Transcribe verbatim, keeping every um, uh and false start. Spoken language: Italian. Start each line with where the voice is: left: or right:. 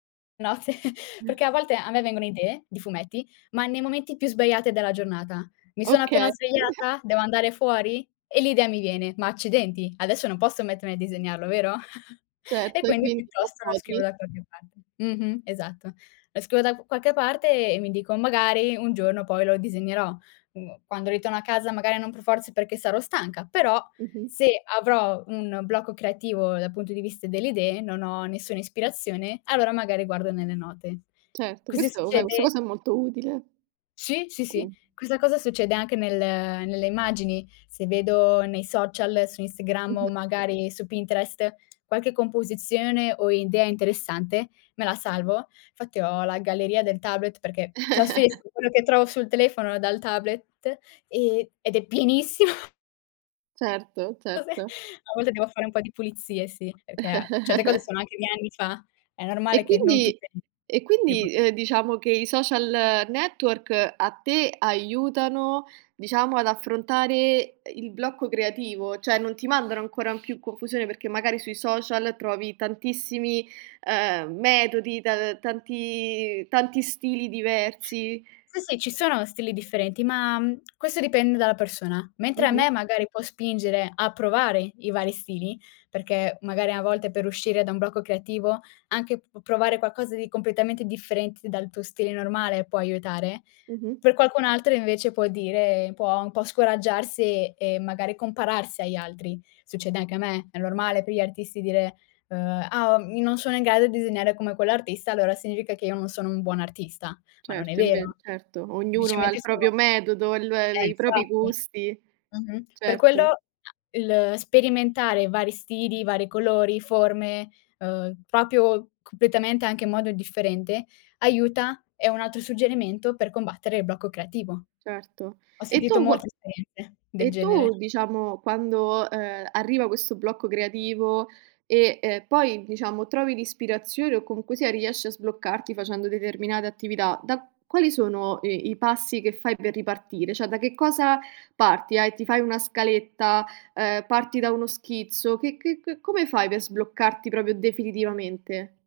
left: No, se
right: Mh.
left: perché a volte a me vengono idee di fumetti, ma nei momenti più sbagliati della giornata. Mi sono appena
right: Okay.
left: svegliata, devo andare fuori, e l'idea mi viene: "Ma accidenti, adesso non posso mettermi a disegnarlo, vero?" E
right: Certo, e
left: quindi
right: quindi lo
left: piuttosto lo scrivo
right: provi?
left: da qualche parte. Mh-mh. Esatto. Lo scrivo da q qualche parte e mi dico: "Magari un giorno poi lo disegnerò." mhmm, quando ritorno a casa magari non per forza è perché sarò stanca, però
right: Mh-mh.
left: se avrò un blocco creativo dal punto di vista delle idee, non ho nessuna ispirazione, allora magari guardo nelle note.
right: Certo.
left: Così
right: Questo vabbè, questa
left: succede
right: cosa è molto utile.
left: Sì, sì, sì.
right: Mh.
left: Questa cosa succede anche nel nelle immagini. Se vedo nei social, su Instagram o
right: Mh-mh.
left: magari su Pinterest qualche composizione o idea interessante, me la salvo. Fatti ho la galleria del tablet perché trasferisco quello che trovo sul telefono dal tablet e ed è pienissimo.
right: Certo,
left: Ave
right: certo.
left: a volte devo fare un po' di pulizie, sì, perché certe cose sono anche di anni fa, è normale
right: E
left: che non
right: quindi
left: tutte
right: e
left: ne può
right: quindi, uhm, diciamo che i social network a te aiutano, diciamo, ad affrontare e il blocco creativo, cioè, non ti mandano ancora in più confusione perché magari sui social trovi tantissimi, ehm, metodi, ta tanti tanti stili diversi.
left: Sì, sì, ci sono stili differenti, ma, mhmm, questo dipende dalla persona. Mentre a
right: Mh-mh.
left: me magari può spingere a provare i vari stili, perché magari a volte per uscire da un blocco creativo anche p p provare qualcosa di completamente differente dal tuo stile normale può aiutare,
right: Mh-mh.
left: per qualcun altro invece può dire può un po' scoraggiarsi e magari compararsi agli altri. Succede anche a me, è normale per gli artisti dire, uhm: "Ah, ehm, non sono in grado di disegnare come quell'artista, allora significa che io non sono un buon artista." ma non è
right: Certo. Inve
left: vero.
right: certo, ognuno ha
left: Semplicemente
right: il proprio
left: sono
right: metodo, il
left: Eh,
right: i propri
left: infatti.
right: gusti.
left: Mh-mh. Per quello
right: Certo.
left: a il sperimentare vari stili, vari colori, forme, uhm, propio completamente anche in modo differente aiuta, è un altro suggerimento per combattere il blocco creativo.
right: Certo.
left: Ho
right: E
left: sentito
right: tu qua
left: molte esperienze del
right: e tu
left: genere.
right: diciamo, quando, ehm, arriva questo blocco creativo e e poi diciamo, trovi l'ispirazione o comunque sia riesci a sbloccarti facendo determinate attività, da quali sono i i passi che fai per ripartire? Cioè, da che cosa parti? Hai ti fai una scaletta, uhm, parti da uno schizzo, che che che come fai per sbloccarti proprio definitivamente?